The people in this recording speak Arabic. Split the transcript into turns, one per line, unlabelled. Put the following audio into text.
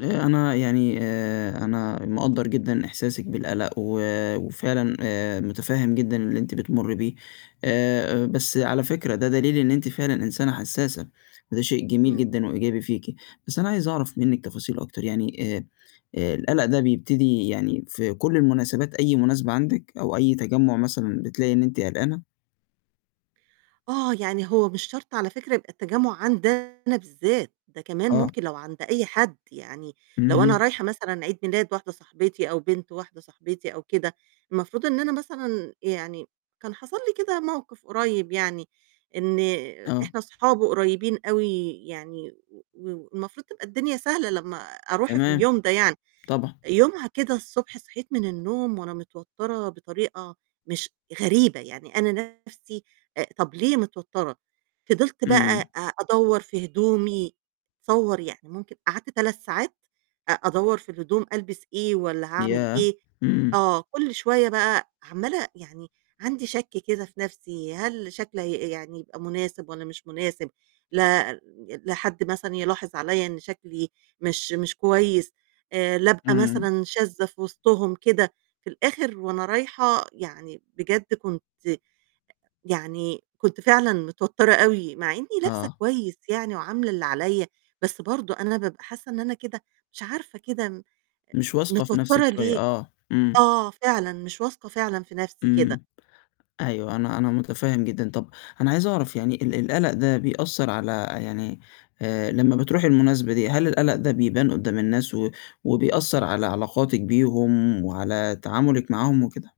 آآ أنا يعني آآ أنا مقدّر جدًا إحساسِك بالقَلَق و وفعلًا آآ متفهِّم جدًا اللي أنتِ بتمُري بيه، آآ بس على فكرة ده دليل إن أنتِ فعلًا إنسانة حسّاسة، وده شيء جميل
إمم.
جدًا وإيجابي فيكِ. بس أنا عايز أعرف منِك تفاصيل أكتر، يعني آآ آآ القَلَق ده بيبتدي يعني في كل المناسبات أي مناسبة عندِك أو أي تجمُّع مثلًا بتلاقي إن أنتِ قلقانة؟
آه، يعني هو مش شرط على فكرة يبقى التجمُّع عندي أنا بالذات، ده كمان
آه.
ممكن لو عند أي حد، يعني لو أنا
اهم.
رايحة مثلًا عيد ميلاد واحدة صاحبتي أو بنت واحدة صاحبتي أو كده، المفروض إن أنا مثلًا يعني كان حصل لي كده موقِف قُريّب يعني، إن
آه.
إحنا أصحاب وقريّبين أوي يعني و والمفروض تبقى الدنيا سهلة لمّا أروح في
تمام.
اليوم ده يعني.
طبعًا.
يومها كده الصبح صحيت من النوم وأنا متوتَّرة بطريقة مش غريبة، يعني أنا نَفْسي آآ طَب ليه متوتَّرة؟ فضلت
إمم.
بقى أ أدوَّر في هدومي، تصوَّر، يعني ممكن قعدت 3 ساعات أ أدوَّر في الهدوم ألبس إيه والّا هاعمل
ياه!
إيه،
إمم.
آه، كل شوية بقى عَمّالة يعني عندي شَك كده في نَفْسي، هل شكلي هي يعني يبقى مناسب والّا مش مناسب؟ لأ، ال لحد مثلًا يلاحظ عليّا إن شكلي مش مش كويس، آآ لا أبقى
إمم.
مثلًا شاذة في وِسطهم كده. في الآخر وأنا رايحة يعني بجد كنت يعني كنت فعلًا متوتَّرة أوي، مع إنّي لابسة
آه.
كويس يعني وعاملة اللي عليّا، بس برضه أنا بابقى حاسّة إن أنا كده، مش عارفة كده م
مش واثقة في نَفْسِك
متوتَّرة
شوية،
ليه؟
آه، إمم.
آه فعلًا، مش واثقة فعلًا في نَفْسي كده.
إمم. أيوه، أنا أنا متفهِّم جدًا. طَب أنا عايز أعرف يعني ال القَلَق ده بيأثّر على يعني آآ لمّا بتروحي المناسبة دي، هل القَلَق ده بيبان قُدّام الناس و وبيأثّر على علاقاتِك بيهم وعلى تعاملِك معاهم وكده؟